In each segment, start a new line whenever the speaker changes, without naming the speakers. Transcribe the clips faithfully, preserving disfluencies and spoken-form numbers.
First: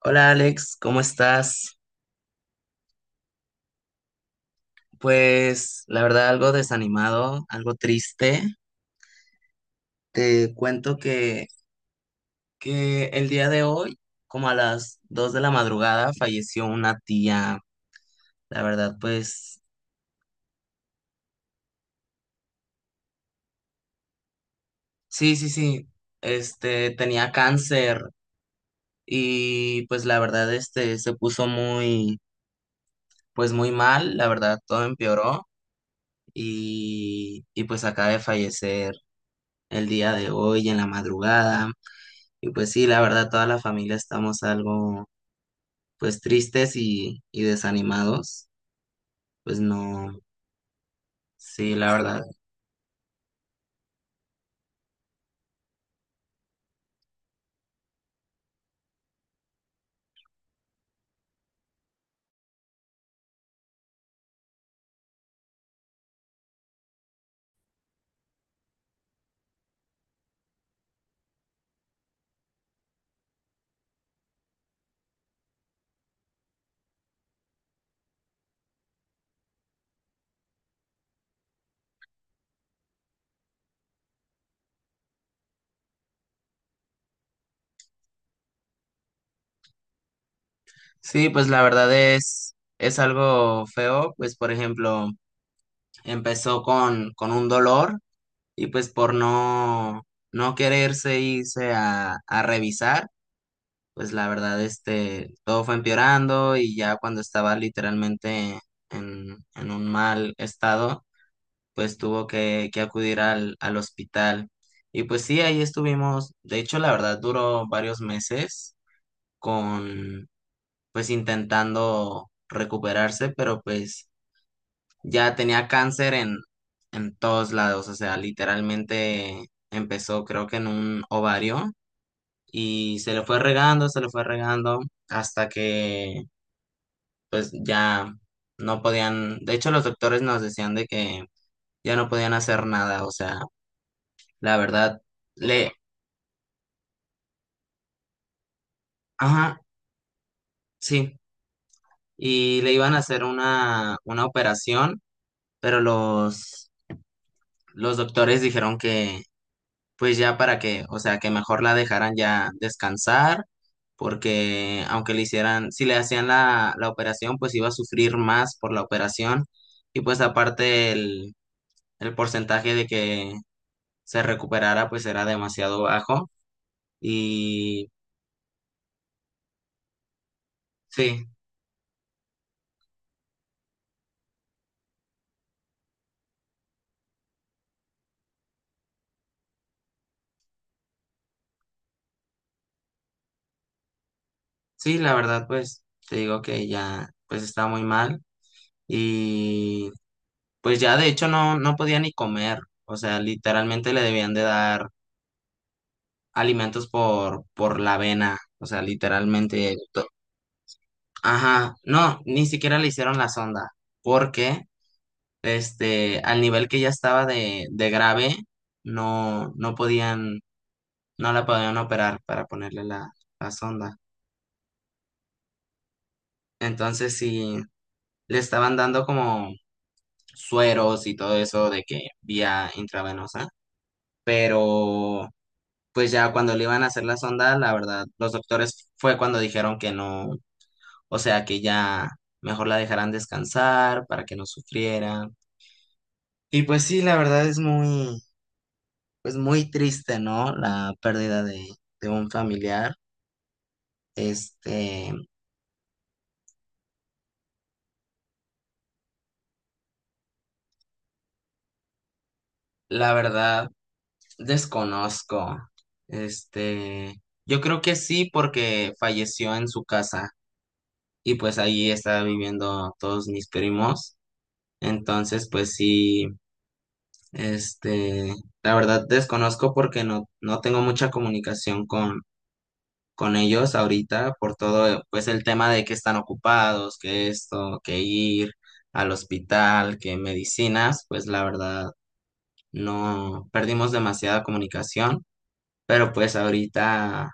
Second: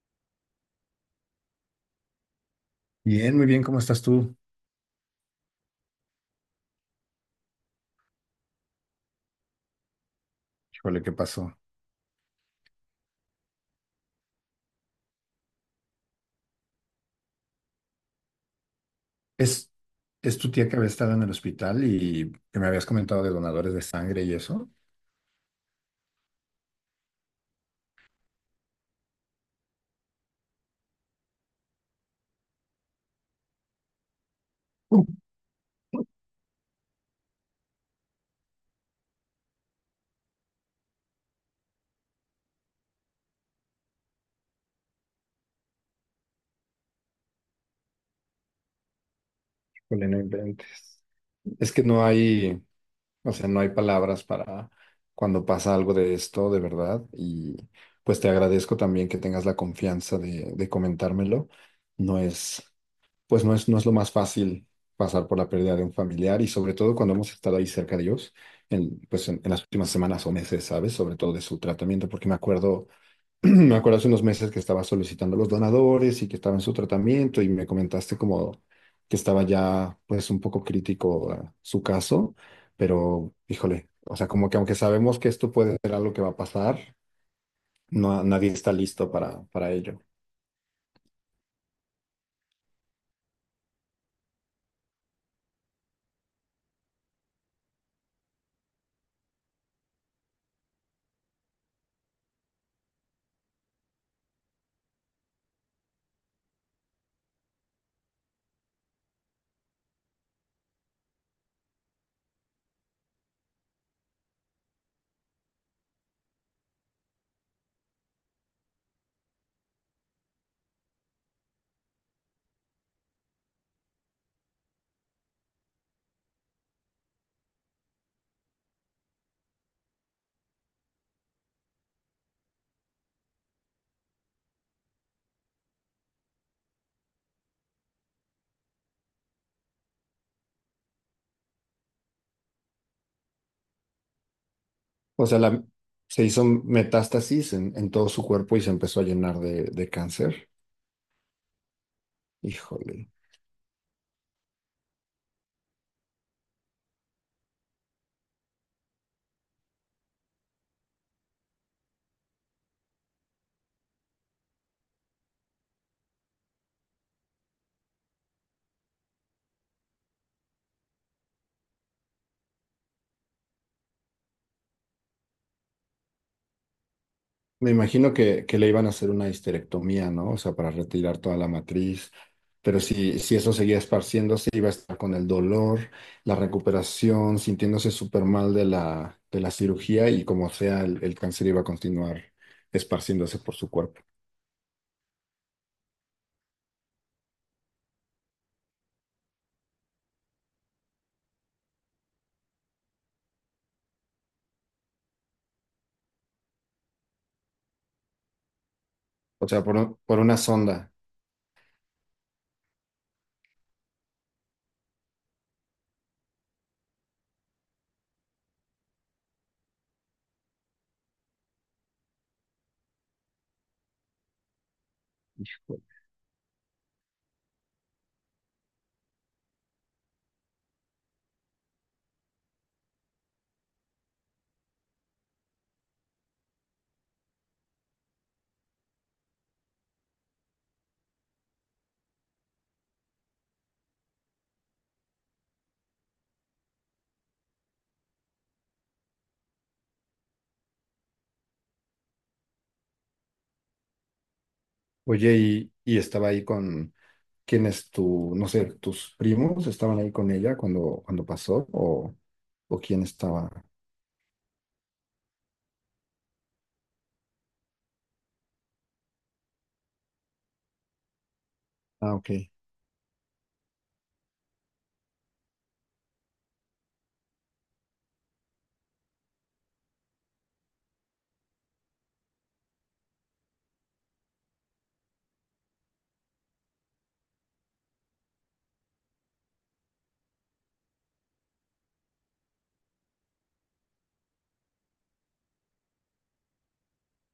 Hola Alex, ¿cómo estás?
Bien, muy bien, ¿cómo estás tú?
Pues la verdad algo desanimado, algo triste. Te cuento
Híjole, ¿qué
que,
pasó?
que el día de hoy, como a las dos de la madrugada, falleció una tía. La verdad, pues
¿Es, es tu tía que había estado en el hospital y que me habías comentado de donadores de sangre y eso?
sí, sí, sí. Este tenía cáncer y pues la verdad este se puso muy pues muy mal, la verdad todo empeoró y y pues acaba de fallecer el día de hoy en la madrugada. Y pues sí, la verdad, toda la familia estamos algo, pues tristes y, y desanimados. Pues
Híjole,
no,
no inventes. Es
sí,
que
la
no
verdad.
hay, o sea, No hay palabras para cuando pasa algo de esto, de verdad. Y pues te agradezco también que tengas la confianza de, de comentármelo. No es. Pues no es, No es lo más fácil pasar por la pérdida de un familiar y sobre todo cuando hemos estado ahí cerca de ellos, en, pues en, en las últimas semanas o meses, ¿sabes? Sobre todo de su tratamiento, porque me acuerdo, me acuerdo hace unos meses que estaba solicitando los donadores y que estaba en su tratamiento y me comentaste como que estaba ya pues un poco crítico eh, su caso, pero híjole, o sea, como que aunque sabemos que esto puede ser algo que va a pasar, no, nadie está listo para, para ello.
Sí, pues la verdad es, es algo feo. Pues por ejemplo, empezó con, con un dolor y pues por no, no quererse irse a, a revisar, pues la verdad, este, todo fue empeorando y ya cuando estaba literalmente en, en un mal estado pues tuvo que, que acudir al, al hospital. Y pues sí, ahí estuvimos, de hecho, la verdad, duró varios meses con, pues intentando recuperarse, pero pues ya tenía cáncer en, en todos lados, o sea, literalmente empezó creo que en un ovario y se le fue regando, se le fue regando hasta que pues ya no podían, de hecho los doctores nos decían de que ya no podían hacer nada, o sea, la verdad,
O sea, la-
le,
Se hizo metástasis en, en todo su cuerpo y se empezó a llenar
ajá,
de, de cáncer.
sí, y le iban a
Híjole.
hacer una, una operación, pero los, los doctores dijeron que, pues ya para que, o sea, que mejor la dejaran ya descansar, porque aunque le hicieran, si le hacían la, la operación, pues iba a sufrir más por la operación, y pues aparte el, el porcentaje de que se recuperara, pues era demasiado bajo,
Me
y
imagino que, que le iban a hacer una histerectomía, ¿no? O sea, para retirar
sí.
toda la matriz. Pero si, si eso seguía esparciéndose, iba a estar con el dolor, la recuperación, sintiéndose súper mal de la, de la cirugía y como sea, el, el cáncer iba a continuar esparciéndose por su cuerpo.
Sí, la verdad, pues te digo que ya, pues está muy mal y pues ya de hecho no, no podía ni comer, o sea, literalmente le debían de dar alimentos por, por la vena, o sea,
O sea,
literalmente,
por, un-
to-
por una sonda.
ajá, no, ni siquiera le hicieron la sonda, porque este, al nivel que ya estaba de, de grave, no, no podían, no la podían operar para ponerle la, la sonda, entonces sí, le estaban dando como sueros y todo eso de que vía intravenosa, pero pues ya cuando le iban a hacer la sonda, la verdad, los doctores fue cuando dijeron que no, o sea, que ya mejor la dejaran descansar para que no sufriera. Y pues sí, la verdad es muy, pues muy triste, ¿no? La pérdida de, de un familiar. Este,
Oye, y, y estaba ahí con quienes tu, no sé, tus primos estaban ahí con ella cuando, cuando pasó, o, o quién
la
estaba.
verdad, desconozco. Este, yo creo que sí porque falleció en su casa. Y pues ahí
Ah,
estaba
ok.
viviendo todos mis primos. Entonces, pues sí, este, la verdad desconozco porque no, no tengo mucha comunicación con, con ellos ahorita por todo, pues el tema de que están ocupados, que esto, que ir al hospital, que medicinas, pues la verdad no perdimos demasiada comunicación, pero pues ahorita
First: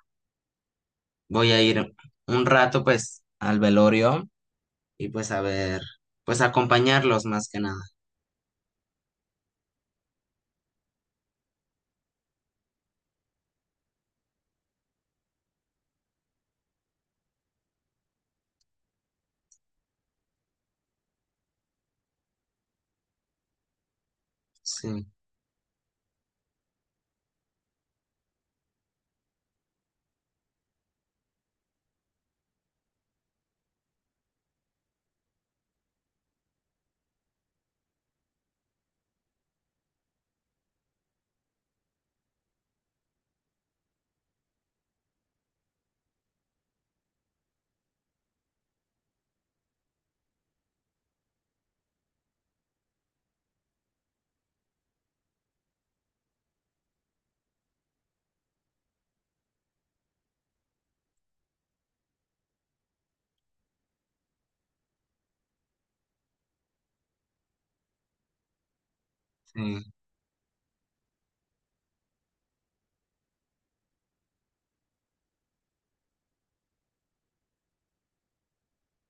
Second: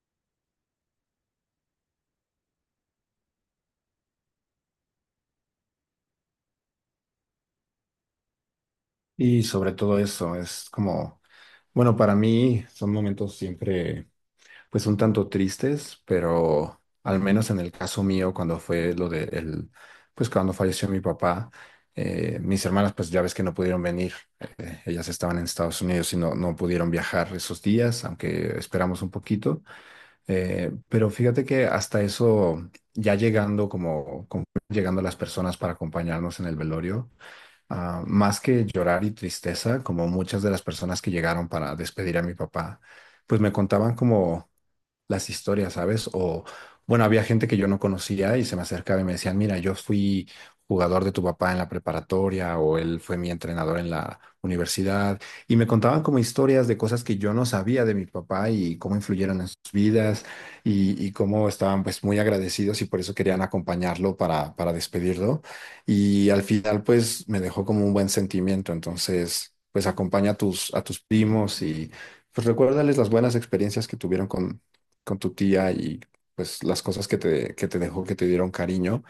voy a ir un rato pues al velorio y pues a ver, pues acompañarlos más que nada.
Y sobre todo eso, es como, bueno, para mí son momentos siempre, pues un tanto tristes, pero al menos en el caso mío, cuando fue lo de el, pues cuando falleció mi papá, eh, mis hermanas, pues ya ves que no pudieron venir.
Sí,
Ellas estaban en Estados Unidos y no, no pudieron viajar esos días, aunque esperamos un poquito. Eh, pero fíjate que hasta eso, ya llegando como, como llegando las personas para acompañarnos en el velorio, ah, más que llorar y tristeza, como muchas de las personas que llegaron para despedir a mi papá, pues me contaban como las historias, ¿sabes? O, bueno, había gente que yo no conocía y se me acercaba y me decían, mira, yo fui jugador de tu papá en la preparatoria o él fue mi entrenador en la universidad y me contaban como historias de cosas que yo no sabía de mi papá y cómo influyeron en sus vidas y, y cómo estaban pues muy agradecidos y por eso querían acompañarlo para, para despedirlo y al final pues me dejó como un buen sentimiento, entonces
sí.
pues acompaña a tus, a tus primos y... Pues recuérdales las buenas experiencias que tuvieron con, con tu tía y pues las cosas que te, que te dejó, que te dieron cariño,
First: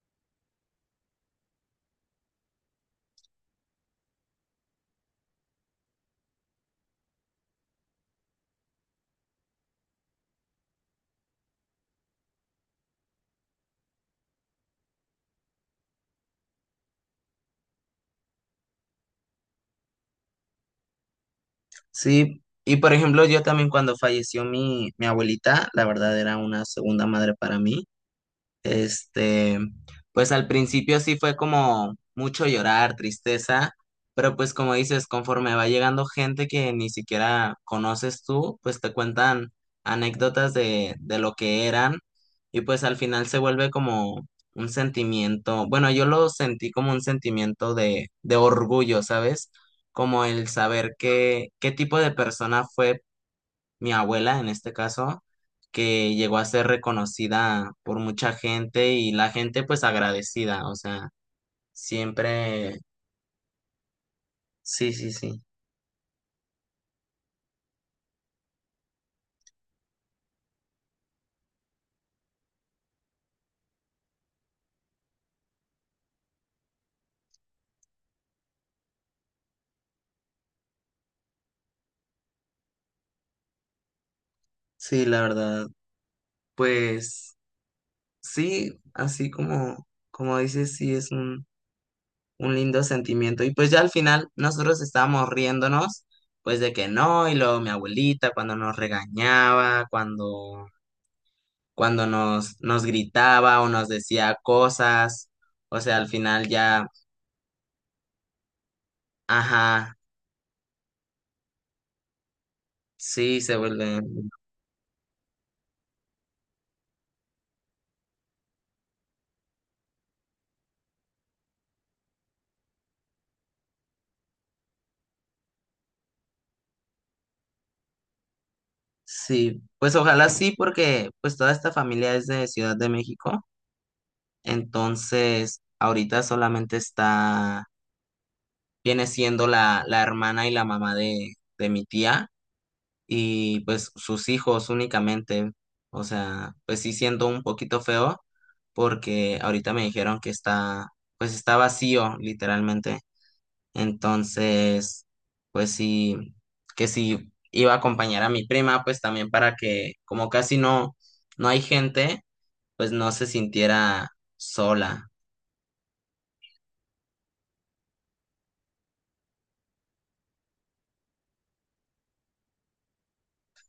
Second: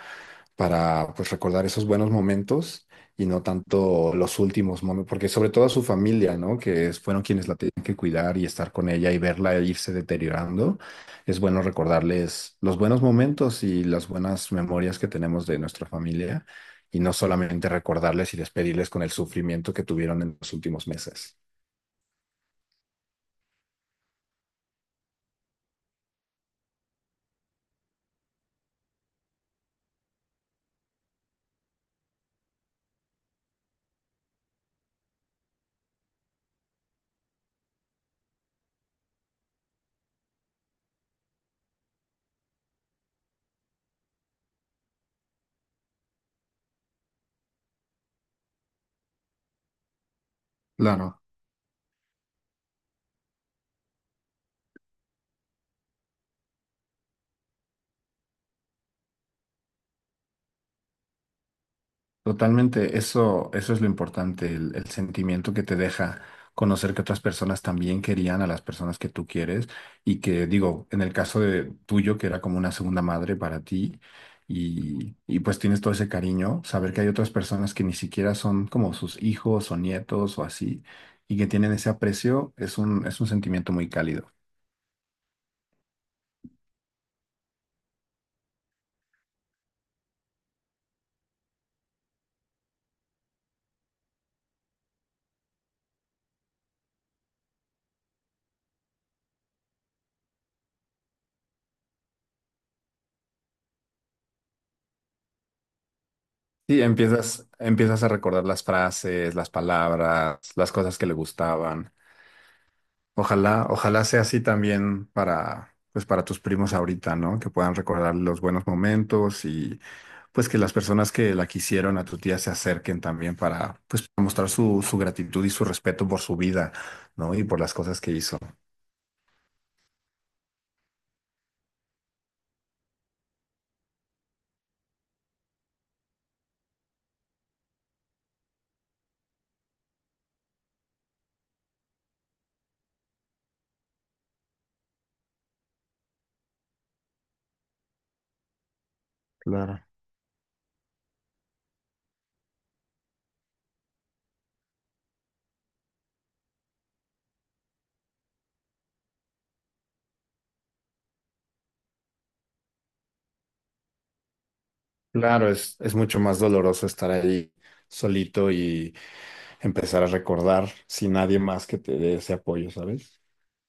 para pues recordar esos buenos momentos y no tanto los últimos momentos, porque sobre todo a su familia, ¿no? Que es- fueron quienes la tenían que cuidar y estar con ella y verla irse deteriorando. Es bueno recordarles los buenos momentos y las buenas memorias que tenemos de nuestra familia y no solamente recordarles y despedirles con el sufrimiento que tuvieron en los últimos meses.
Sí, y por ejemplo, yo también cuando falleció mi, mi abuelita, la verdad era una segunda madre para mí. Este, pues al principio sí fue como mucho llorar, tristeza, pero pues como dices, conforme va llegando gente que ni siquiera conoces tú, pues te cuentan anécdotas de, de lo que eran y pues al final se vuelve como un sentimiento, bueno, yo lo sentí como un sentimiento de, de orgullo, ¿sabes? Como el saber
Claro.
qué, qué tipo de persona fue mi abuela en este caso, que llegó a ser reconocida por mucha gente y la gente pues agradecida, o sea, siempre,
Totalmente, eso, eso es lo importante, el, el
sí, sí, sí,
sentimiento que te deja conocer que otras personas también querían a las personas que tú quieres y que digo, en el caso de tuyo, que era como una segunda madre para ti y, y pues tienes todo ese cariño, saber que hay otras personas que ni siquiera son como sus hijos o nietos o así y que tienen ese aprecio, es un, es un sentimiento muy cálido.
sí, la verdad, pues sí, así como, como dices, sí, es un, un lindo sentimiento. Y pues ya al final nosotros estábamos riéndonos, pues de que no, y luego mi abuelita cuando nos regañaba, cuando, cuando nos, nos gritaba o nos decía cosas. O sea, al final
Sí,
ya.
empiezas, empiezas a recordar las frases, las
Ajá,
palabras, las cosas que le gustaban.
sí, se
Ojalá,
vuelve.
ojalá sea así también para, pues para tus primos ahorita, ¿no? Que puedan recordar los buenos momentos y pues que las personas que la quisieron a tu tía se acerquen también para, pues, para mostrar su, su gratitud y su respeto por su vida, ¿no? Y por las cosas que hizo.
Sí, pues ojalá sí, porque pues toda esta familia es de Ciudad de México, entonces ahorita solamente está, viene siendo la, la hermana y la mamá de, de mi tía y pues sus hijos únicamente. O sea, pues sí siento un poquito feo porque ahorita
Claro.
me dijeron que está, pues está vacío, literalmente. Entonces, pues sí, que sí iba a acompañar a mi prima, pues también para que, como casi no, no hay gente, pues no se sintiera sola.
Claro, es, es mucho más doloroso estar ahí solito y empezar a recordar sin nadie más que te dé ese apoyo, ¿sabes?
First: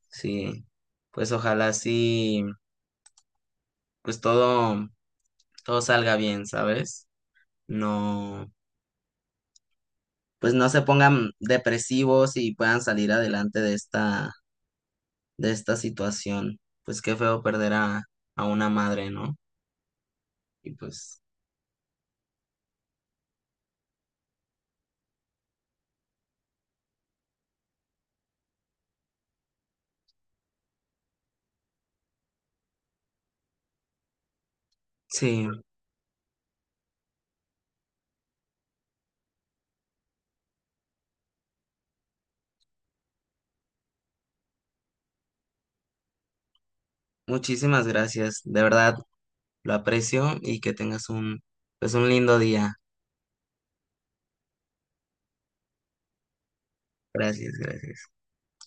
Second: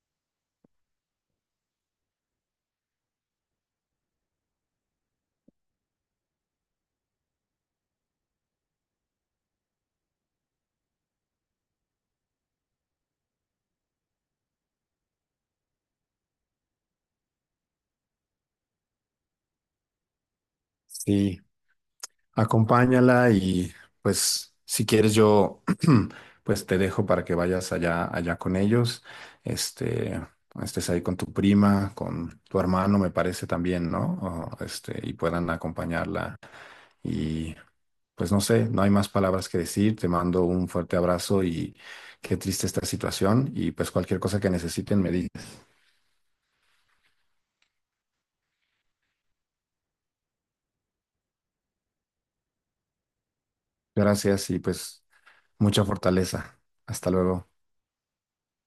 Sí, pues ojalá sí, pues todo, todo salga bien, ¿sabes? No, pues no se pongan depresivos y puedan salir adelante de esta, de esta situación. Pues qué feo perder a, a una madre, ¿no? Y pues.
Sí, acompáñala y pues si quieres yo pues te dejo para que vayas allá allá con ellos. Este, estés ahí con tu prima, con tu hermano me parece también, ¿no? O, este, y
Sí,
puedan acompañarla y pues no sé, no hay más palabras que decir. Te mando un fuerte abrazo y qué triste esta situación y pues cualquier cosa que necesiten me dices.
muchísimas gracias. De verdad, lo aprecio y que tengas un, pues, un lindo día.
Gracias y pues mucha fortaleza. Hasta luego.
Gracias, gracias.